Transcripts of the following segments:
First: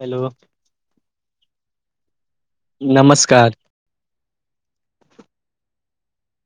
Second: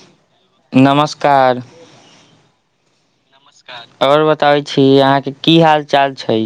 hello नमस्कार नमस् नमस्कार और बताबै छी अहाँके की हाल चाल छै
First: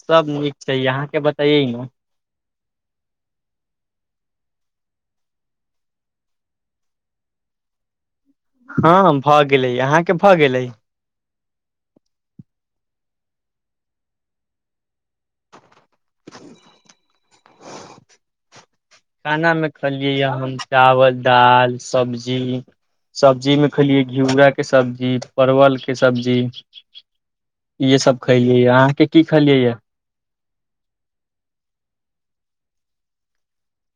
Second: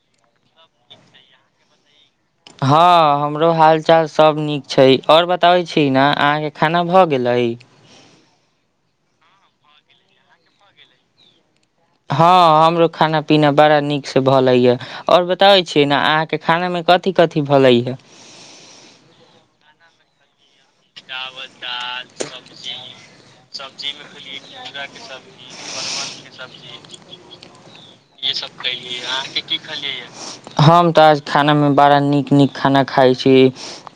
सब नीक छै अहाँके बताइए न हँ हमरो हाल चाल सभ नीक छै और बताबै छी न अहाँके खाना भऽ गेलै [inaudible] हँ हँ भऽ गेलै अहाँके भऽ गेलै हँ हमरो खाना पीना बड़ा नीक से भलै या और बताबै छी न अहाँके खानामे कथि कथि भलै ह खलियेै य हम चावल दाल सब्जी सब्जी में खलिये घिउरा के सब्जी परवल वल के सब्जी इहे सब खलियै अहां के की खलियै य हम तऽ आज खानामे बड़ा नीक नीक खाना खाइ छी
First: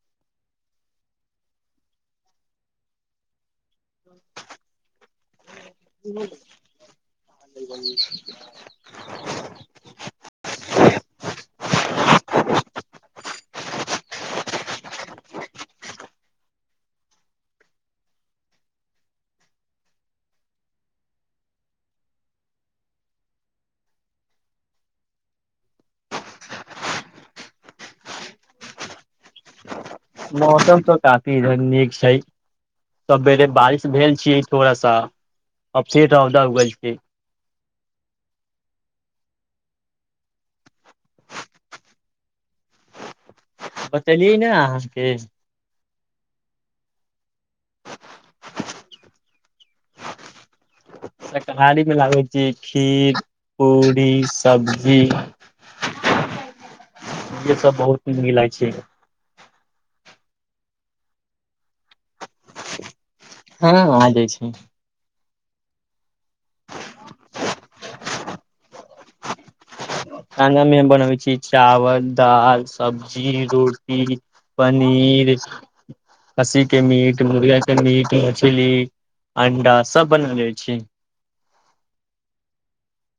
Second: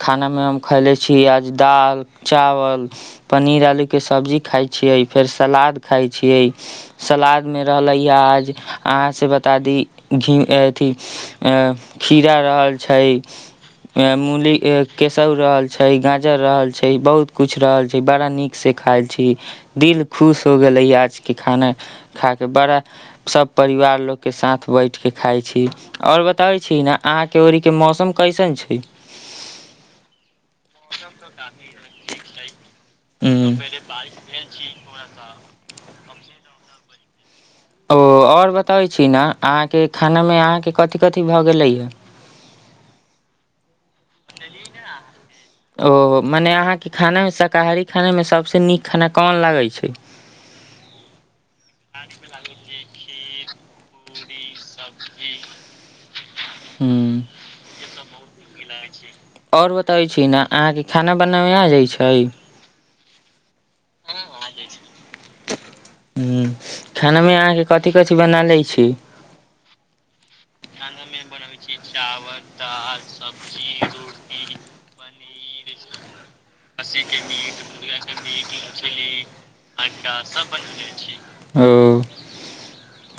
खानामे हम खैले छी आज दाल चावल पनीर आलु के सब्जी खाई छियै फेर सलाद खाय छियै सलाद मे रहलै ह आज अहाँ से बता दी घि अथि अ खीरा रहल छै मूली केस‌उर रहल छै गाज जर रहल छै बहुत कुछ रहल छै बड़ा नीक से खायल छी दिल खुश हो गेले ह आज के खाना खा के बड़ा सब परिवार लोग के साथ बैठ के खाय छी और बताबै छी ना अहाँके ओरी के मौसम कैसन छै मौस मौसम तऽ ठीक छै [inaudible] सबेेरे बारिश भेल छियै थोड़ा सा आ फेर रौदा उगल छै ओ आओर बतबै छी न अहाँके खानामे अहाँके कथि कथि भऽ गेलैए ह [inaudible] चलियै न अहाँके ओ मने अहाँके खानामे शाकाहारी खानामे सभसँ नीक खाना कोन लागै छै शाकाहारी मे लागै छियै खीर पूरी सब्जी ईहे सब बहुत नीक लागइ छै और बतबै छी न अहाँके खाना बनाबै आ जाइत छै हँ आ जाइ छै हूँ खानामे अहाँके कथि कथि बना लैत छी खानामे बनबै छी चावल दाल सब्जी रोटी पनीर खीर खस्सी के मीट मुर्गा के मीट मछली अंडा सब बना लै छी ओ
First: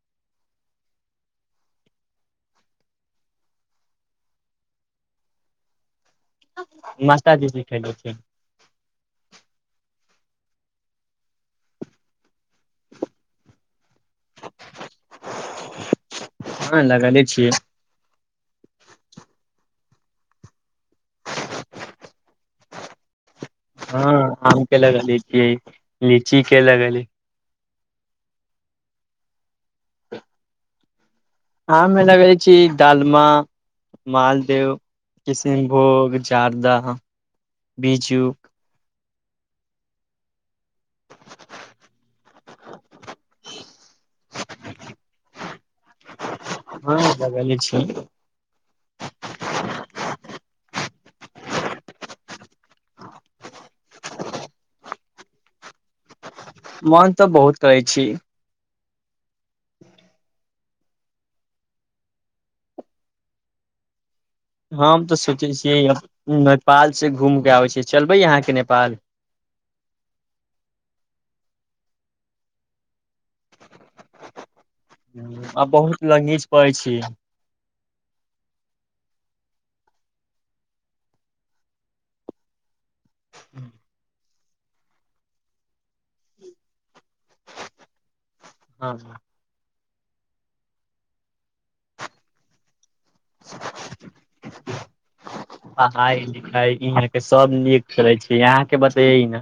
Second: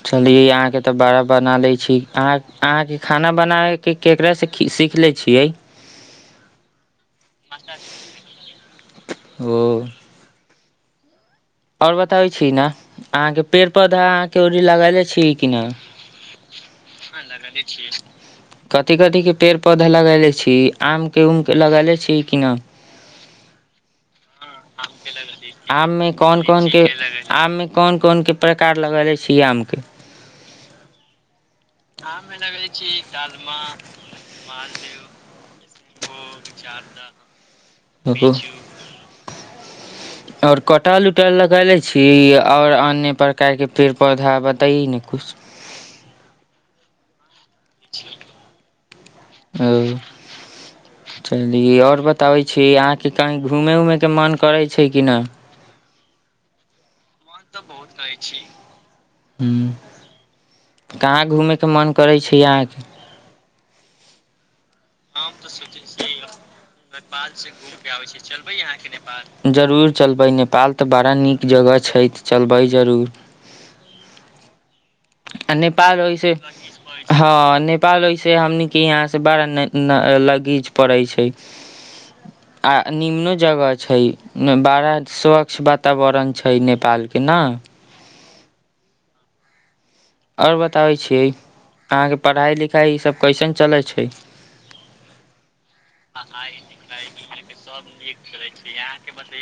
चलिये आहाँ के तऽ बड़ा बना लै छी अहाँ अहाँ के खाना बनावे के केकरा से सीखलि छियै नाश्ता कि कि कैले छहि ओ आओर बताबै छी छि नै अहाँ के पेड़ पौधा अहाँ के अबरी लगौले छिये कि नै हँ लगेले छियै कथी कथीक के पेड़ पौधा लगैले छी आम के उम के लगैले छी कि नै [inaudible] हँ आम के लगैले छिये आम मे कोन लीची के कोन लगैले आम मे कोन कोन के प्रकार लगैले छीयै आम के आममे लगैले छी डालमा मालदेव किशीनभोग जर्दा बीजू और कटहल उटहल लगैले छी और अन्य प्रकार के पेड़ पौधा बताई ने कुछ किश हँ लगैले छि ओ चली आओर बताबै छी अहाँके कहीं घूमय उमय के मोन करै छै कि नहि मोन तऽ बहुत करै छी ह्म कहाँ घूमय के मोन करै छै अहाँके हम तऽ सोचै छियै नेपाल सँ घूम कऽ आबै छी चलबै अहाँके नेपाल जरूर चलबै नेपाल तऽ बड़ा नीक जगह छै तऽ चलबै जरूर आ नेपाल बहुत होइ से लगीच पड़ै छी हँ नेपाल आब एसे हमनी के यहाँ से बरा लगीच परैय छै [unintelligible] आ निमनो जगह छै बड़ा स्वच्छ वातावरण छै नेपाल के नै हँ आओर बताबै छियै अहाँके पढ़ाइ लिखाइ इसभ कैसन चलै छै [inaudible] पढ़ाइ लिखाइ इहाँ के सब नीक करै छिये अहाँके बतैयै ने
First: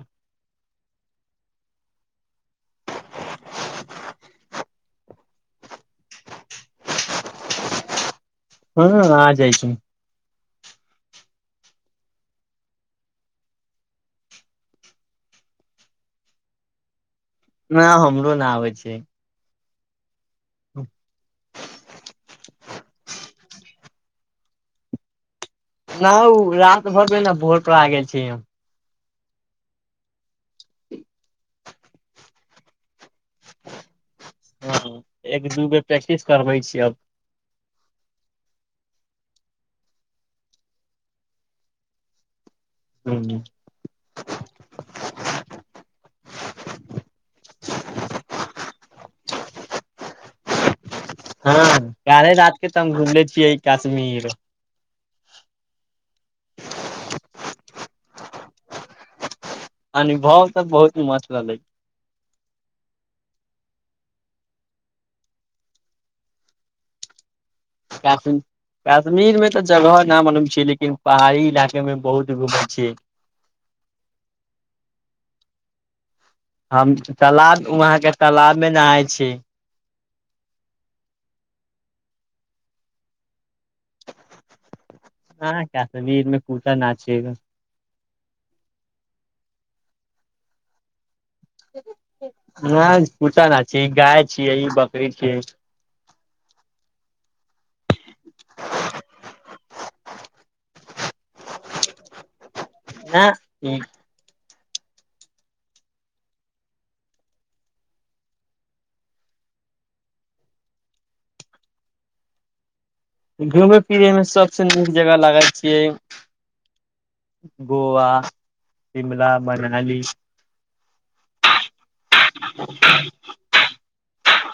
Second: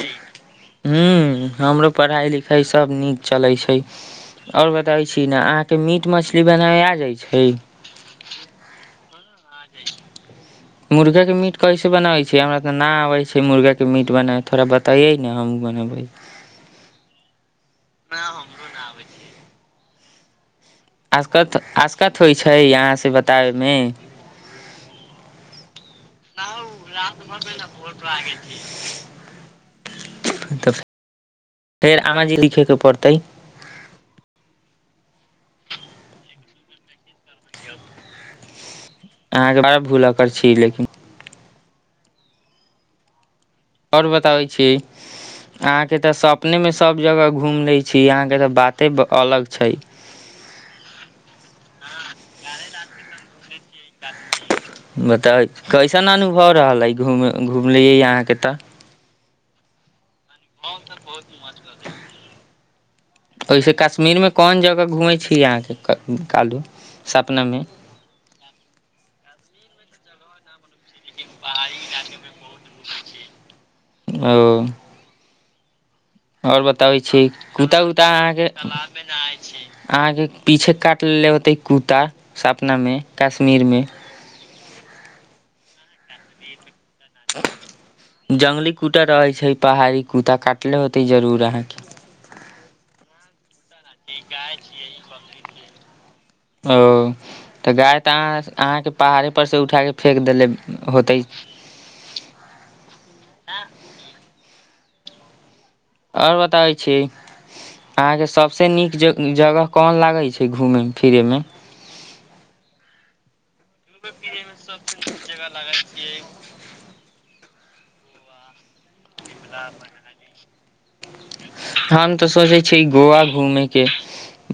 हँ हमरो पढ़ाई लिखाई सब नीक चलै छै और बताबै छी न अहाँ तऽ मीट मछली बनाबे आ जाइ छै हूँ आ जाइ छै मुर्गा के मीट कैसे बनाबै छै हमरा तऽ ना आबै छै मुर्गा के मीट बना थोड़ा बताइये ने हम बनेबै ना हमरो ना आबै छै आसकत आसकत होइ छै यहाँ से बताबेमे न ना ओ उ भर मे रात ने भरमे भोर पर आ घोट गेल छी हम आगेति [inaudible] त [inaudible] फेर आमा जी लिखेके पड़तै हँ एक दू बेर प्रैक्टिस करबै छिय अब अहाँ के बर भूलक्कर छी लेकिन हूँ आओर बताबै छी अहाँके तऽ सपनेमे सभ जगह घूमि लैए छी अहाँ के तऽ बाते अलग छै [inaudible] हँ काल्हे रात के तऽ हम घुमले छियै काश्मीर बताब कैसन अनुभव रहलै घूम घुमलियै अहाँके तऽ अनुभव तऽ बहुत मस्त रहलै [inaudible] ओहि से काश्मीरमे कोन जगह घूमैत छी अहाँके काल्हू सपनामे काश काश्मीर मे तऽ जगह न मलूम छै लेकिन लेकिन पहाड़ी इलाकेमे बहुत घूमैय छियै ओ आओर हम बताबै छी तालाब कुता वहाँ उता अहाँ के तालाब मे तलाबमे नहाय छी नहाइ छिये आहाँ के पीछे काट लेलेे होतै कुता सपनामे काश हँ काश्मीरमे कुता ना छिये ग जंगली कुता रहै छै पहाड़ी कुता काटले होतै जरूर अहाँके ना कुता ना छिये गाय छिये बकरी छिये ओ तऽ गाय तऽ अह अहाँके पहाड़े पर से उठा के फेेक देेले होतइ [inaudible] ना इ [inaudible] इओर बताबै छीये अहाँके सभसँ नीक ज जगह कोन लागै छै घूमय फिरयमे [inaudible] घूमय फिरैमे सभसँ नीक जगह लागै छियै गोवा शिमला मनाली हम तऽ सोचै छी गोवा घूमे के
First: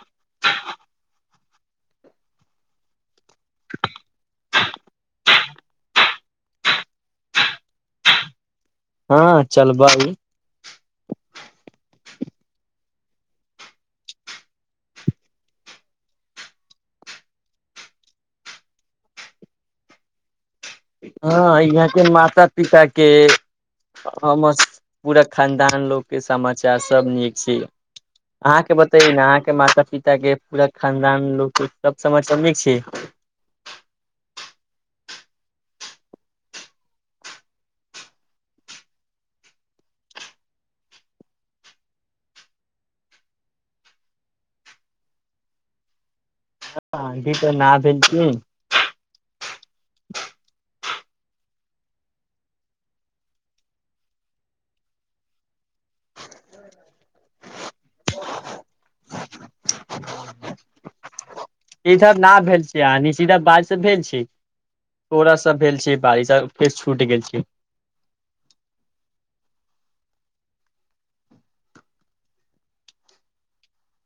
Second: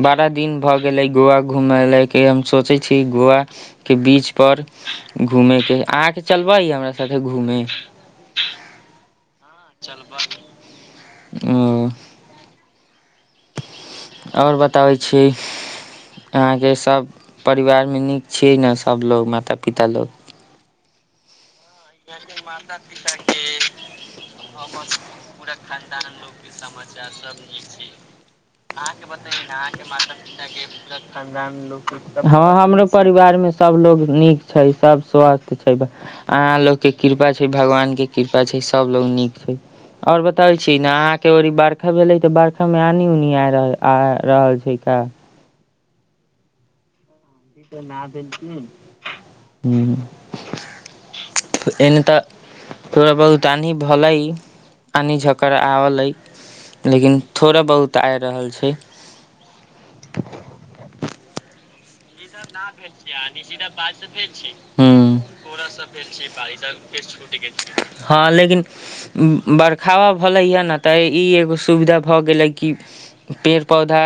बारह दिन भऽ गेलै गोव घूम ल के हम सोचै छी गोव के बीच पर घूमेके अहाँके चलबै हमरा साथे घूमे हँ चलबै ओ [inaudible] आओर बताबै छीये अहाँके सभ परिवारमे नीक छियै ने सभ लोग माता पिता लोग हँ अइ हियां के माता पिता के हमर पूरा खानदान लोग के समाचार बच्चा सब नीक छै आहाँ के बतैइयो ने अहाँकेँ माता पिता के पूरा खानदान लोग के सब हँ हमरो परिवार घरमे सब लोग नीक छै सब स्वस्थ छै अहाँ लोग के कृपा छै भगवान के कृपा छै सब लोग नीक छै आओर बताबइ छी ने अहाँके ओरी बर्खा भेलै तऽ बर्खा मे आनी ऊनी आइ आ रहल छै तऽ आइ [unintelligible] ना देलखिन हूँ एने तऽ थोड़ा बहुत आनी भलै आनि झकड़ आलै लेकिन थोड़ा बहुत आइ रहल छै इधर न भेल छै आंधी सीधा भेट छै बारिश भेल बाजसँ छै थोड़ा सा भेल छै भेज बारिश आ फेर छूट गेल छै [unintelligible] हा लेकिन हावा भलै ह न तऽ ई एगो सुविधा भऽ गेलै कि पेड़ पौधा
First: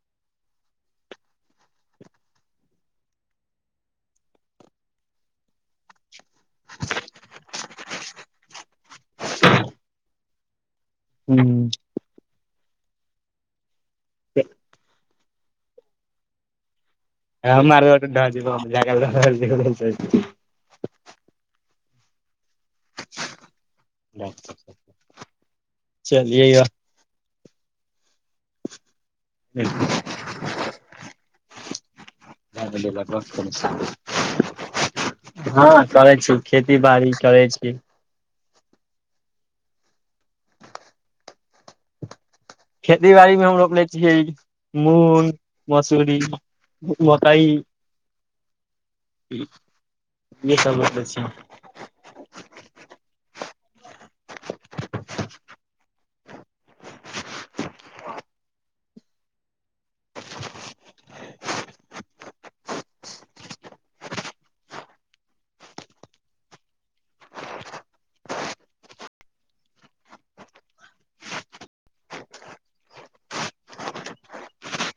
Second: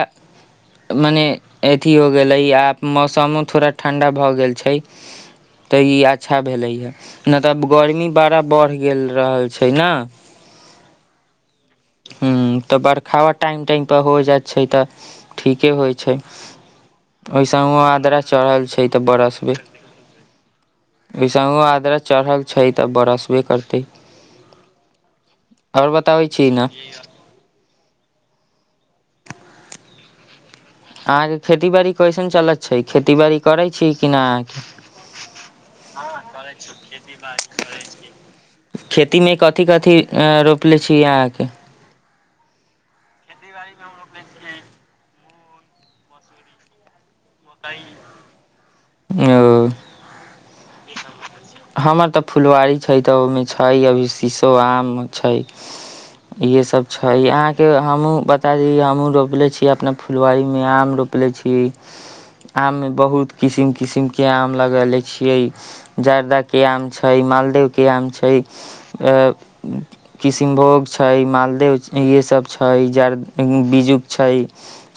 मने अथि हो गेलै आब मौसमो थोड़ा ठण्ढा भऽ गेल छै तऽ ई अच्छा भेलै ह न त गर्मी बड़ा बढ़ि गेल रहल छै न [inaudible] हू हू त बरखावा टाइम टाइम प हो जाइत छै तऽ ठीके होइ छै हम ओइसहू आर आद्रा चढ़ल छै ते बरसबे ओइसहू आद्रा चढ़ल छै तऽ बरसबे करतै आओर बताबै छी चलियै न [unintelligible] अहाँके खेती बाड़ी कैसन चलैत छै खेती बाड़ी करै छियै कि ना हँ हँ करै छी करइ छि बाड़ी खेती बड़ि करै करैत छी खेतीमे कथी कथी अ रोपले छी अहाँके खेती बाड़ी मे हम रोपले छियै मूंग मसूरी मकइ ओ इहे सब रोपले छियै हमर तऽ फुलवारी छै तऽ ओहिमे छै अभी शीशो आम छै इहे सब छै अहाँ के हमहुँ बता दी हमहूँ रोपले छियै अपना फुलवारी मे आम रोप रोपले छी आम मे बहुत किसिम किसिम के आम लगेले छियै जड़दा के आम छै मालदह के आम छै आ किष्नभोग छै मा देव य सब छै जड़ बीजुक छै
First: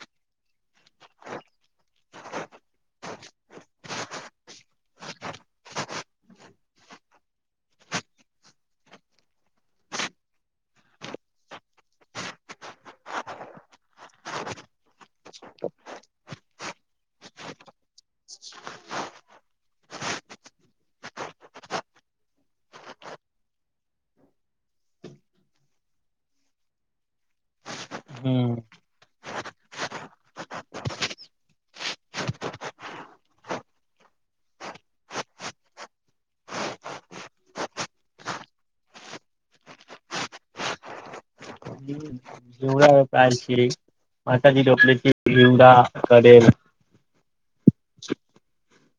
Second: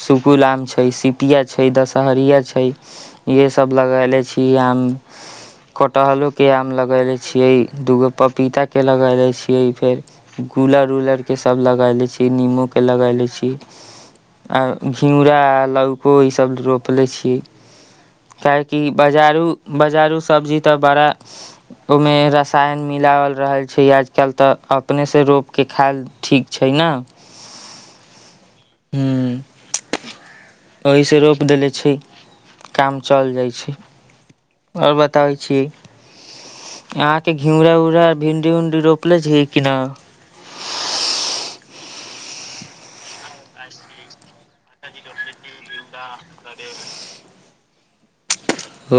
सुकुल आम छै सिपिया छै छै दशहरिया छै इएहे सब लगैले छी आम कटहलो के हम लगैले छियै दूगो पपीता के लगैले छियै फेर गुलर उलर के सब लगैले छी निमोके लगैले छियै आ घिउरा लौको इसभ रोपले छी काहेकि बाजारू बाजारू सब्जी तऽ बड़ा ओहिमे रसायन मिलावल रहल छै आजकल तऽ अपने से रोप के खायल ठीक छै ने न हँ ओहीसँ रोपि देले छियै काम चल जाइ छै और बताबै छियै अहांके घिउरा उड़ा भिंडी उंडी रोपले छियै कि न [inaudible] रोपाएल छियै मातााजी रोपले छियै घिउरा करेल [unintelligible] ओ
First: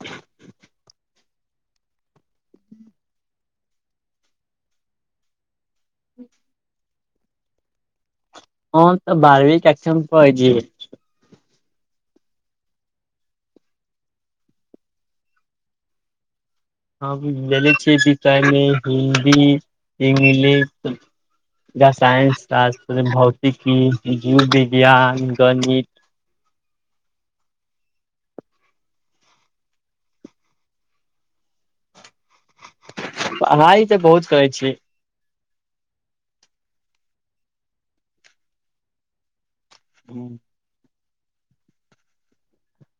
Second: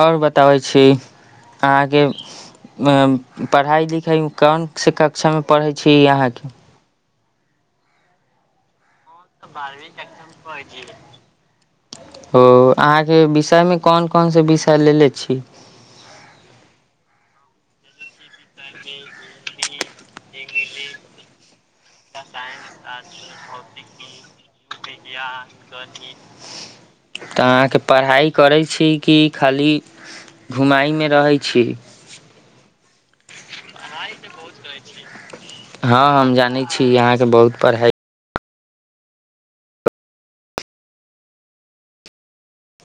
और बताबै छी अहाँके अ पढ़ाइ लिखाइ कोनसे कक्षामे पढ़ै छी अहाँके हम तऽ बारहवीं कक्षा मे पढ़ै छी ओ अहाँके विषयमे कोन कोनसे विषय लेले छी [inaudible] हम लैले छियै विषय मे हिन्दी इंगलिश या साइंस त आज भौतिकी जीव वि [unintelligible] तऽ अहाँके पढ़ाइ करै छियै कि खाली घुमाइमे रहै छियै पढ़ाई तऽ बहुत करै छियै हँ हम जानै छियै अहाँके बहुत पढ़ाइ [unintelligible]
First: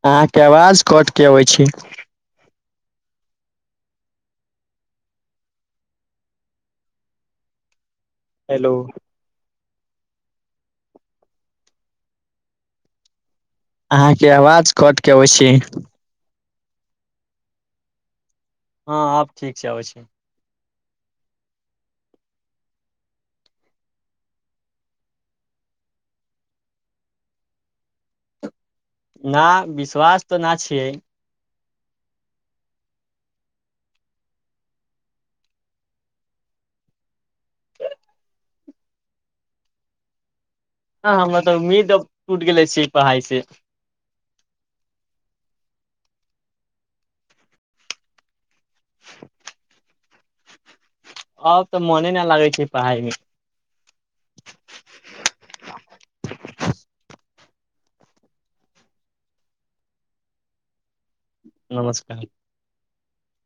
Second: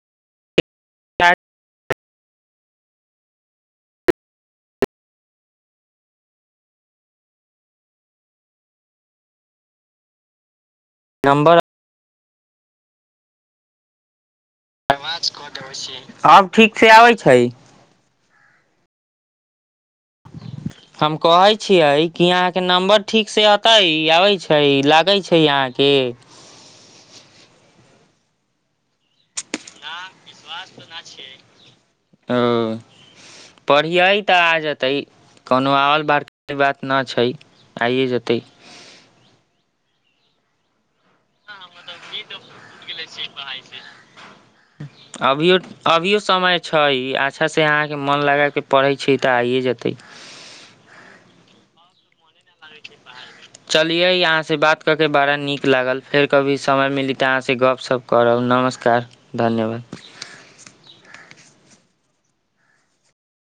अहाँके आवाज कट के अबै छै हेलो नम्बर अहाँके आवाज कट के अबै अबाज छी कट केआबैय छै आब ठीक से आबै छै हँ आब ठीक से आवै छै हम कहै छियै कि अहाँके नम्बर ठीक से अतै आबै छै लागै छै अहाँ के ना विश्वास तऽ न छियै [unintelligible] ओ पढ़ियैय तऽ आ जेतै कोनो और बार बात न छै आइए जेतै हमरा ह तऽ उम्मीद मतलब अभी तऽ टूट छूट गेले पढ़ाइ छी से पढ़ाई से अभियो अभियो समय छै अच्छासँ अहाँके मोन लगा के पढ़ै छै तऽ आइए जेतै [inaudible] आब तऽ मोने न लागै छै पढ़ाई मे चलियै अहाँ से बात कऽ के बड़ा नीक लागल फेर कभी समय मिली तऽ अहाँसे गपशप करब नमस्कार धन्यवाद नमस्कार